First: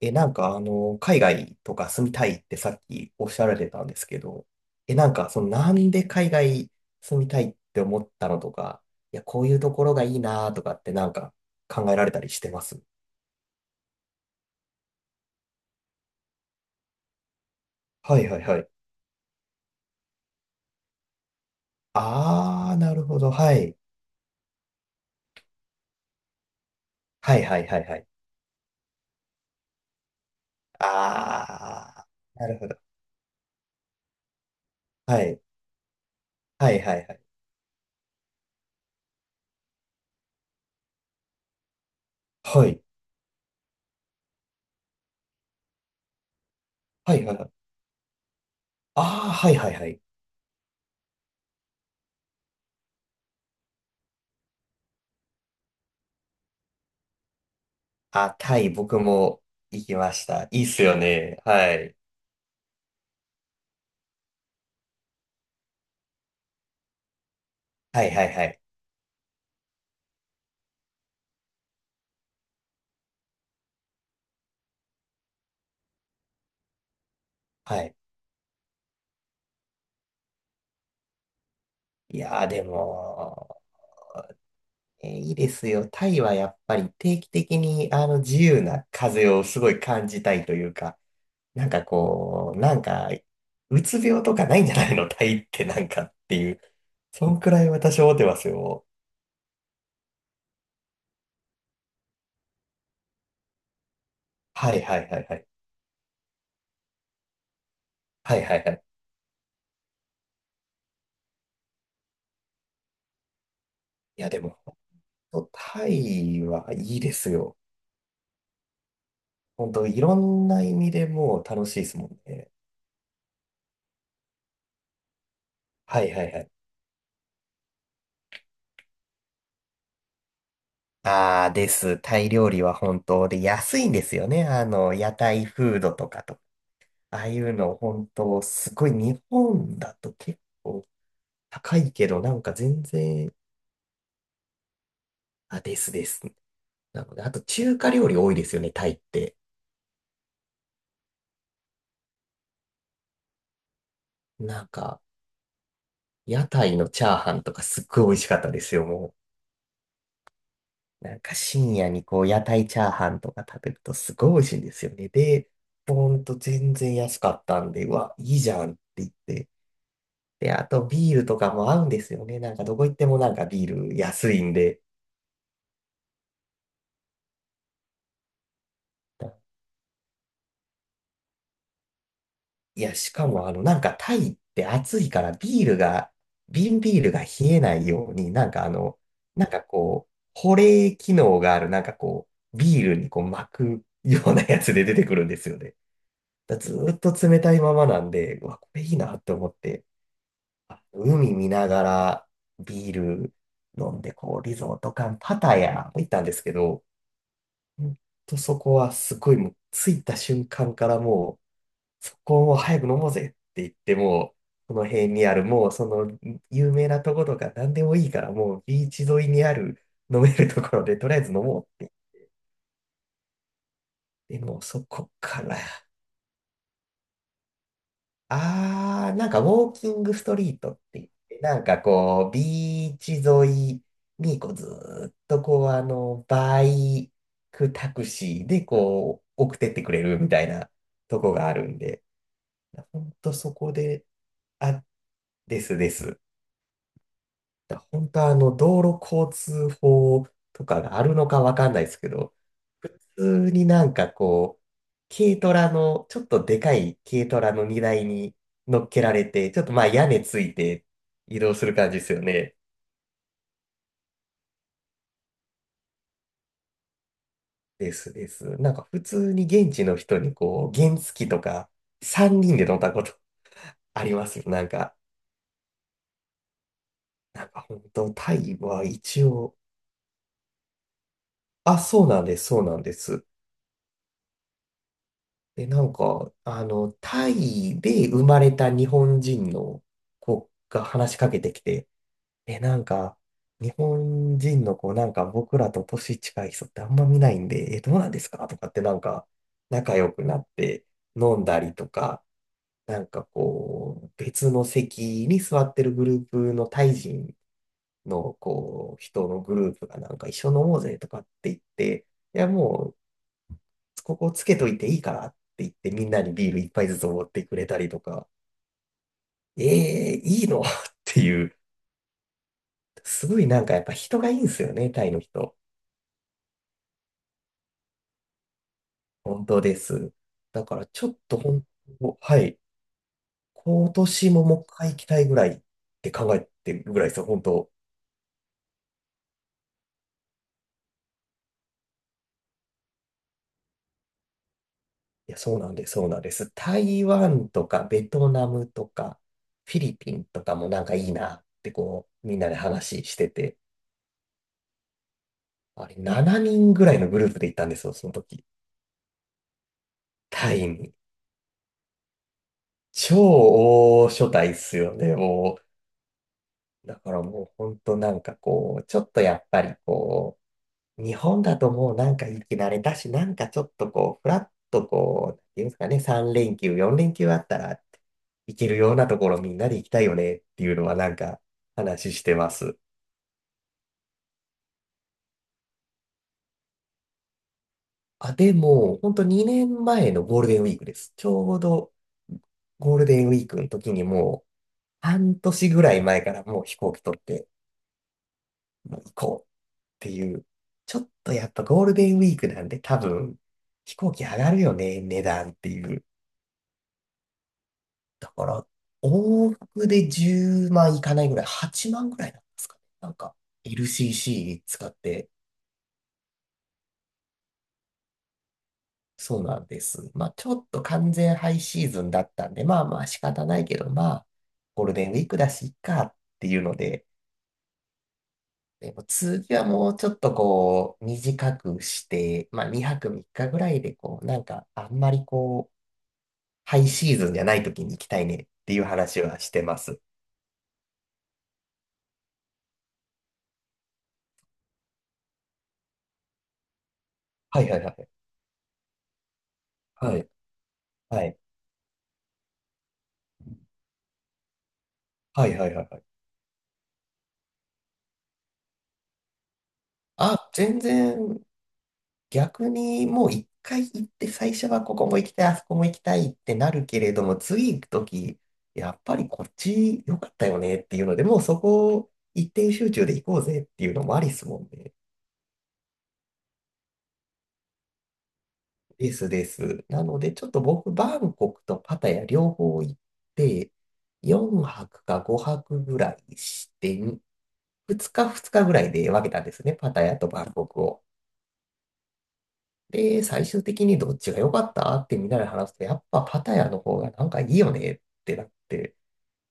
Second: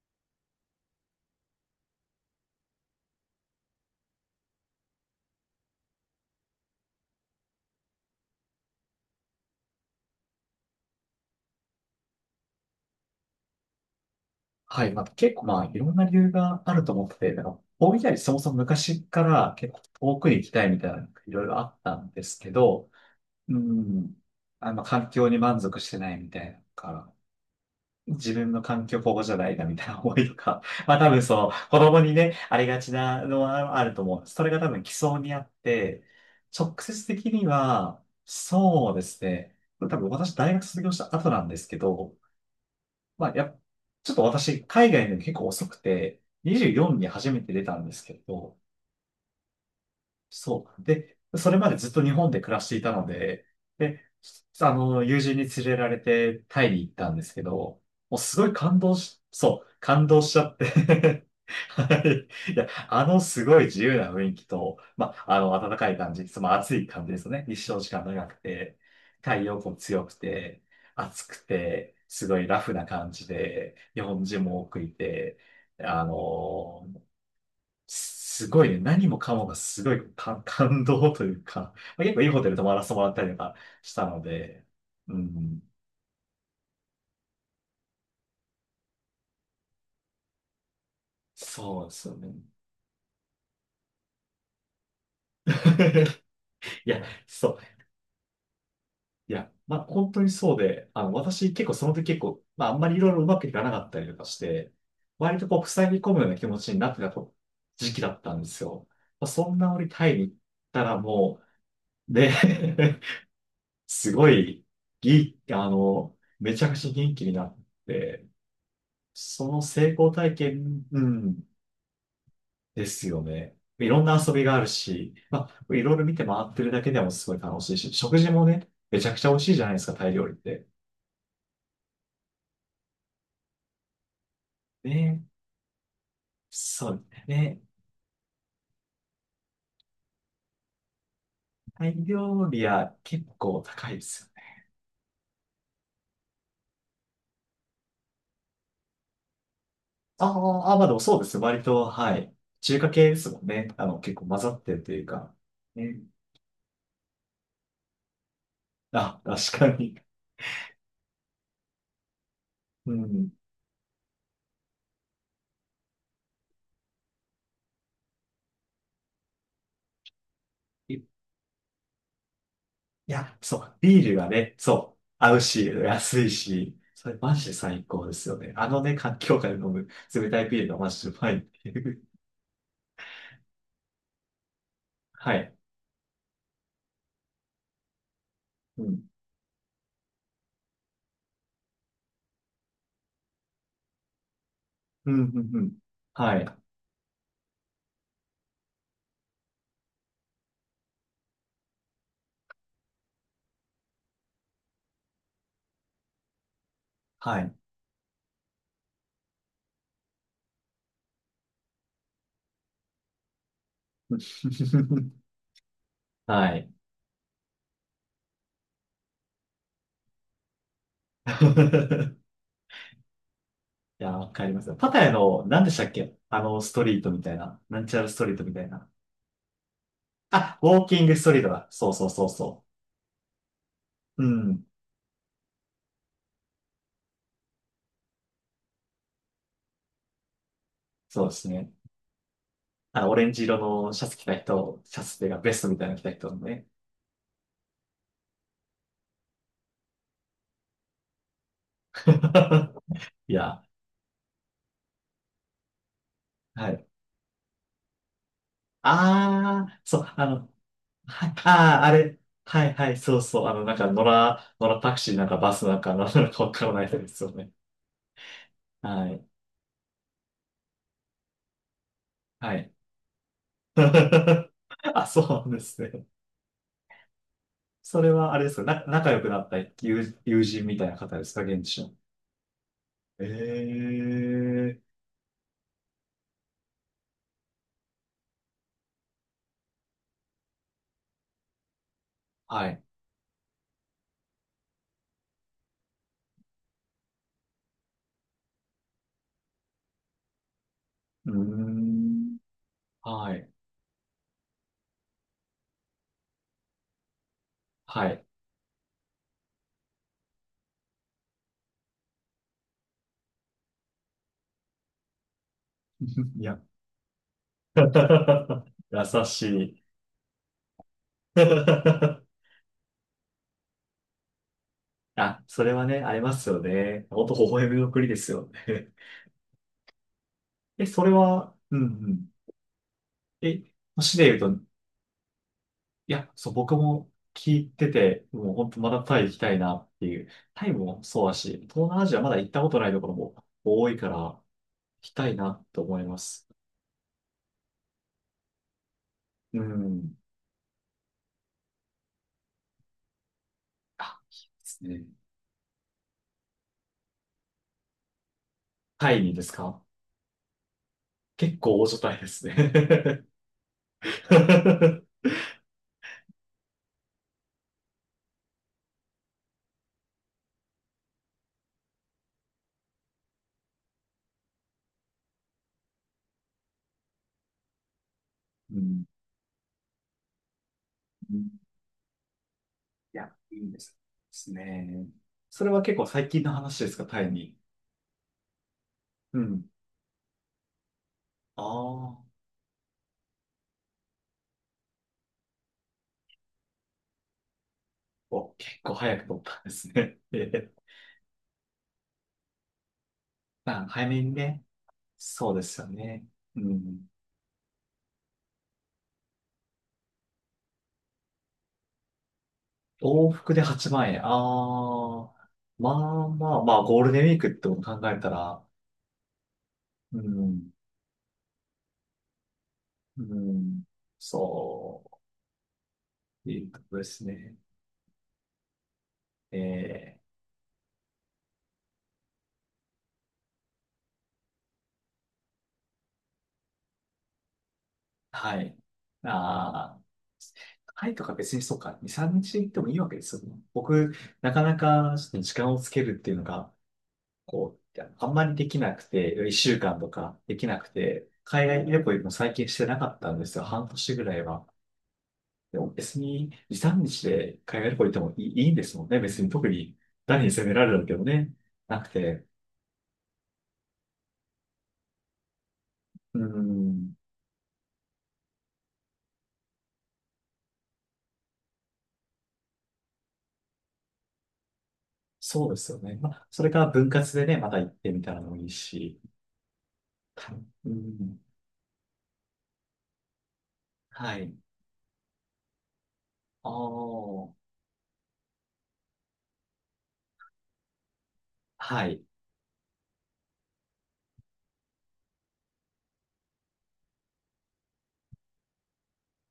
え、なんかあの、海外とか住みたいってさっきおっしゃられてたんですけど、え、なんかそのなんで海外住みたいって思ったのとか、いや、こういうところがいいなとかって考えられたりしてます？はい。まあ、結構まあ、いろんな理由があると思ってて、なんか、大分よりはいそもはいそもはい。昔から結構遠くに行きたいみたいな、いろいろあったんですけあー、ど、なるほど。はうい。ん。環境に満足してないみたいなのから、はいはいはいはい。自分の環境ここじゃないなみたいな思いとか、まあ多分その、子供あにね、ー、なあるほりど。がちなのはあると思う。それが多分基礎はにい。あって、は直いは接いはい。的には、そうですね。多分私大学卒業した後なんですけど、はい。まあ、ちょっと私、海外で結構遅くて、24にはい初はいめはい。て出たんですけど、あー、はいはいはい。そう。で、それまでずっと日本で暮らしていたので、で、友人に連れられてタイに行ったんですけど、もうあ、すごいタイ感動僕し、もそう、行き感ま動ししちた。ゃっいいっすよてね。ははい。い。 いや、あのすごい自由な雰囲気と、まあ、あの暖かい感じ、その暑い感じですよね。日照時間はいは長いくはい。て、太陽光強くて、暑くて、すごいラフな感じで、日本人も多くいて、あのはい。すごいね、何もかもがすごい感、感動というか、まあ、結い構いいホやーテルで泊まらせてもらったりとかも、したので、えーういいでん、すよ。タイはやっぱり定期的に自由な風をすごい感じたいというか、なんそかうですよね。こう、なんか、うつ病とかないんじゃないの タイってなんかっていう。いや、そんそくう。らい私思ってますよ。いや、まあ、本当にそうで、あの、私結構その時結構、まあ、あんまりいろいろうまくいかなかったりとかして、はいはいはいは割い。とこう、塞ぎ込むような気持ちになってたと時期だったはんいではすいはい。よ。まあ、そんな折タイに行ったらもう、で、すいやごでも、い、ほぎ、んとあタの、イめちゃはくちゃいいで元気すになよ。って、その本当成い功ろ体んな意験、味うでもん、う楽しいですもんね。ですよね。いろんな遊びがあるし、まあ、いろいはろい見はてい回はい。ってるだけでもすごい楽しいし、食事もね、めちゃくちゃ美味しいじゃないですか、タイ料理って。ああです。タイ料理は本当で安いんですよね。あの、屋ね、台フードとかと。そうあであすいうね。の本当すごい、日本だと結構高タいイけど、なん料か理全は結然。構高いですよね。あ、ですです。なので、あと中華料理多いですよね、タイって。あー、あー、あ、まあでもそうですよ。割と、はい。中華系ですもんね。あの、結構混ざっなんてるとか、いうか。ね。屋台のチャーハンとかすっごい美味しかったですよ、もあ、確かに。う。なんか深夜にこう屋台チャーうハンん。とか食べるとすごい美味しいんですよね。で、ほんと全然安かったんで、うわ、いいじゃんって言って。で、あといいビールとかも合うんですよね。なんかどこ行ってもなんや、かそビう。ールビールが安いんね、で。そう。合うし、安いし。それマジで最高ですよね。あのね、環境下で飲む冷たいビールがマジでうまいっていう。いや、しかもタイって暑い からはい。ビールが、瓶ビールが冷えないように、うん。保冷機能がある、ビールにこう巻くようなやつで出てうん、くうるんですん、ようん。ね。はい。だずーっと冷たいままなんで、うわ、これいいなって思って、あ、海見ながらビール飲んで、こう、リゾート感、パタヤ行ったんですけど、はい。ほんとそこはすごいもう、着いた瞬間からもう、そこをもう早く飲もうぜって言って、もう、この 辺にある、もうそのはい。有名なとことか何でもいいから、もうビーチ沿いにある飲めるところで、とりあえず飲もうって いやー、わ言っかて、りもまうすよ。そパタヤこかの、ら、何 でしたっけあの、ストリートみたいな。なんちゃらストリートみたいな。あー、なんかウォーキングストリあ、ーウトっォーてキ言ンっグストて、リートなんだ。かそう、そう、そう、こう、そビーチ沿いう。うにこうずん。ーっとこう、あの、バイクタクシーでこう、送ってってくれるみたいなとそうこでがすあるね。んで、あの、本オレン当ジそ色このシで。ャツ着た人、あ、シャツっていうかベでストすみたいでなの着たす。人のね。本当あの、道路交通法とかがあるのかわかんないですけど、普 い通や、になんかこう、軽トラの、ちょっとではかい。い軽トラの荷台に乗っけられて、ちょあっとあ、まあそ屋う、根あつの、いてはい、移動するああ、感あじですれ。よね。はい、はい、そう、そう。あの、なんか、野良タクシーなんかバスなんか、なんなのかわからないですよね。ですです。なんか普はい。通に現地の人にこう、原付とか3は人でい。乗ったことありますよ。なんか、あ、そうなんですね。なんか本それ当はタあれですイかな、は仲良一くなった応、友、友人みたいな方ですか、現地あ、の。そうなんです、そうなんです。ええ、で、なんか、あの、タイで生まれた日本人の子が話しかけてきて、え、はない。んか、日本人の子、なんか僕らと年近い人ってあんま見ないんで、え、どうなんですかとかってなんか、仲良くなってうー飲んだりとか、ん。なんかはい。こう、別の席に座ってるグループのタイ人はい。のこう、人のグループがなんか一緒に飲もうぜとかって言って、いや、も、ここつけといていいからって言ってみんなに いビールや、一杯ずつおごってくれたり とか、優しい。ええいいの？ っていう、すごいなんかやっぱ人がいいんですよね、タイのあ、人。それはね、ありますよね。ほんと微笑みの国ですよね。本当です。だか え、らそちょれっとは、本うん、う当、ん。はい。え、今市で年言うももとう一回行きたいぐらいっていや、考えそう、て僕るぐらいもですよ、本聞い当。てて、もう本当まだタイ行きたいなっていう。タイもそうだし、東南アジアまだ行ったことないところも多いから、行きたいいや、そうななんとです、思いそうまなんです。す。台湾とかベトナムとかうフィリピん。ンとかもなんかいいなってこう、みんなで話してて、あ、ですね。あれ7人ぐらいのグループで行ったんですよ、その時。タイにですか。タイに。結構大所帯です超ね。大所帯っすよ ね、もう。だからもう本当なんかこう、ちょっとやっぱりこう、日本だともうなんか生き慣れたし、なんかちょっとこう、ふらっとこう、なんていうんですかね、3連休、4連休あったら行けうるようん。なところみんなで行きたいよねっていうのはなんか話してます。いや、いいんですですね。それは結構最近の話ですか、タイに。あ、でも、本当う2ん。年前のゴールデンウィークです。ちょうあどあ、ゴールデンウィークの時にもう半年ぐらい前からもう飛行機取って、お、結構もう行早くこ取っうったんですてね。いえう、え、ちょっとやっぱゴールデンウィークなんで多分まあ、飛早行め機に上がるね。よね、値段そっうでてすよいう。ね。うん。だから、往復で10万いかないぐらい、8万ぐらいなんですかね。なん往か 復で8万円。ああ、LCC 使って、まあ、まあ、まあ、ゴールデンウィークってこと考えたら、そうなんです。うまあちょっん、と完全ハイシーズンだったんで、まあまあ仕う方ないけん、ど、まあゴールそデンウィークだし、いっかってう、いういうのことでで、すね。でも次えはもうちょっえ、とこう短くして、まあ2泊3日ぐらいでこうなんかあんまりこハイシーズンじゃない時に行きたいねっはてい。いう話はしてまあす。あ、タイとか別にそうか、2、3日行ってもいいわけですよね。僕、なかなかちょっと時間をつけるっていうのが、はいはこいはう、い。あんまりできなくて、1週間とはい。かできなくはて、い。海外旅行も最近してなかったんですよ。半年ぐらいは。はいはいではいもはい。別に、時短日で海外旅行行ってもいい、いいんですもんね。別に特に誰にあ、責め全られるわけ然。でもね、なくて。逆にもう一回行って最初はここも行きたい、あそこも行きたいっうーてなるけれん、ども、次行く時、やっぱりこっち良かったよねっていうので、もうそこを一点集中で行こうぜっていうのもありっすもんね。そうですよね。まあ、それから分割でね、また行ってみたらもいいでし。すです。なので、ちょった、とう僕、バンん、コクとパタヤ両方行って、はい。4泊か5泊ぐらいあして、あ、2日2日ぐらいで分けたんですね、パタヤとバンコクを。はい。で、最終的にどっちが良かったってみんなで話すと、やっぱパタヤの方がなんかいいよねってなって、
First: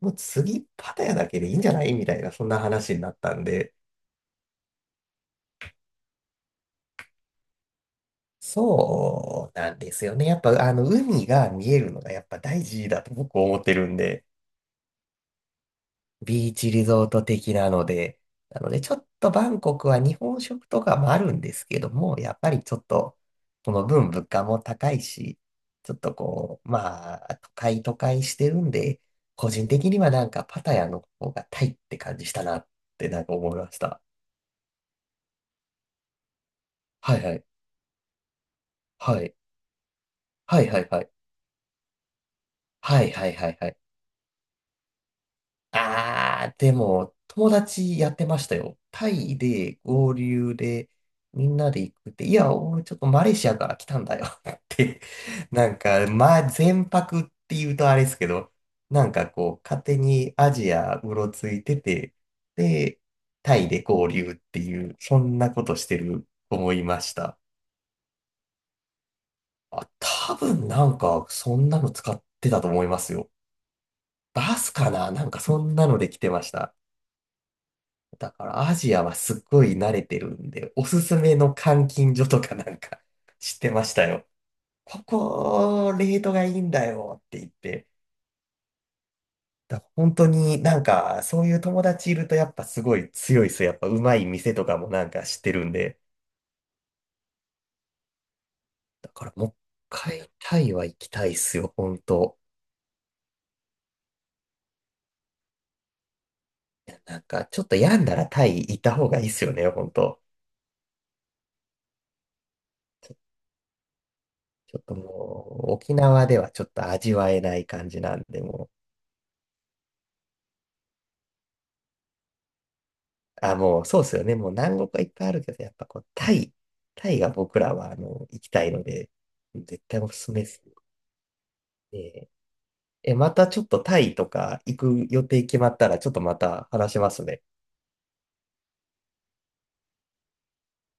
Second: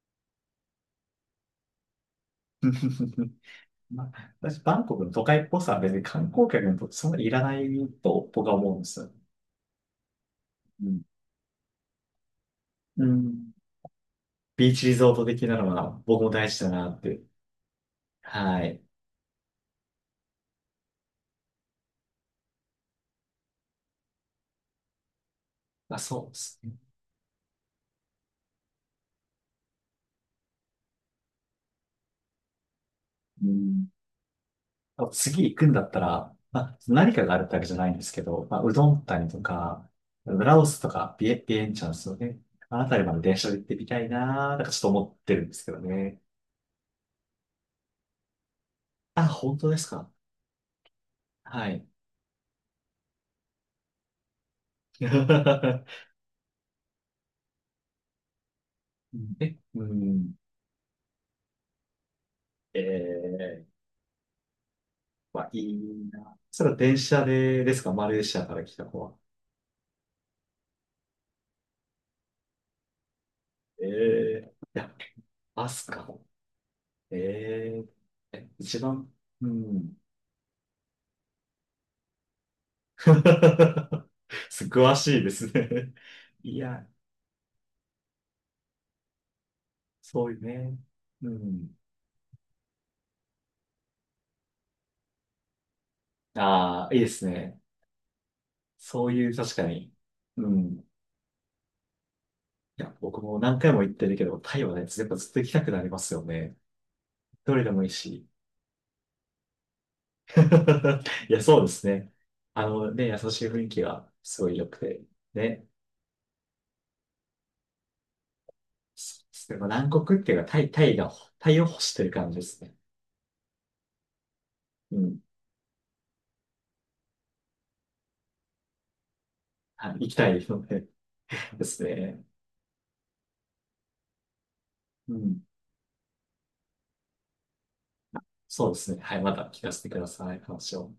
もう次パタヤだけでいいんじゃないみたいな、そんな話になった んで。まあ、私、バンコクの都会っぽさは別に観光客にとってそんなにいらないと僕は思うんですよ。そうなんですよね。やっぱあのうん。海が見えるのがやっぱ大事だうと僕ん、思ってるんで、ビーチリゾート的なのは僕も大ビー事だチリなっゾーて。ト的なので、はなのでい。ちょっとバンコクは日本食とかもあるんですけども、やっぱりちょっとこの分物価も高いし、ちょまあ、っとそうですこう、ね。まあ、都会都会してるんで、個人的にはなんかパタヤの方がタイって感じしたなってなんかう思いましん、た。もう次行くんだったら、まあ、何はかいはがあるい。ってわけじゃないんですけど、まあ、うどんは谷い。とか、ラはオいスはといはい。か、ビエンチャンスをね、あの辺はりいまではい電は車でい行っはてい。みたいなー、なんかちょっと思ってるんですけどね。あー、でも、友達やってましたよ。タあ、イ本当でですか。合流で、みんはなでい。行くって、いや、俺ちょっとマレーシアから来たんだよ って、なんか、まあ、全泊って言うとあれですけど、なんかえ、こう、う勝手にん、アジアうろついてて、えで、ター、イで合流っていう、そんまあないこいとしてるな。それ思はい電まし車た。でですか、マレーシアから来た子は。あ、多分なんか、そんなの使ってたと思いますよ。えー、いバスかや、ななんかそバんなスのか。で来てました。えー、だかえ、らア一ジア番、はすっうごい慣ん。れてるんで、おすすめの監禁所とかなんか 知ってました よ。す、詳こしいですね。こ、レートがいいいんだや、よって言って。だから本そ当ういうにね。なんかうそういうん。友達いるとやっぱすごい強いです、やっぱうまい店とかもなんか知ってるんで。ああ、いいですね。そだうかいらう、もう一確かに。回うタイん。は行きたいっすよ、本当。いや、僕も何回も言ってるけど、タイはね、やっぱずっと行きたくなりますよね。なんかどちょれっでともいい病んだし。らタイ行った方がいいっすよね、本当。いや、そうですね。あのね、優しい雰囲気がすごい良ちくょっとて。もね。う沖縄ではちょっと味わえない感じなんで、もう。そうですね。まあ南国っていうか、タイ、タイが、タイを欲してる感じですね。あ、もう、そうですよね。もう南国うはいっん。ぱいあるけど、やっぱこう、タイ、タイが僕らは、あの、行きたいので、絶はい、対行おきすたすめいですのでですね。ね。え、またちょっとタイとか行くう予定ん。決まったら、ちょっとまた話しますね。そうですね。はい、また聞かせてください、話を。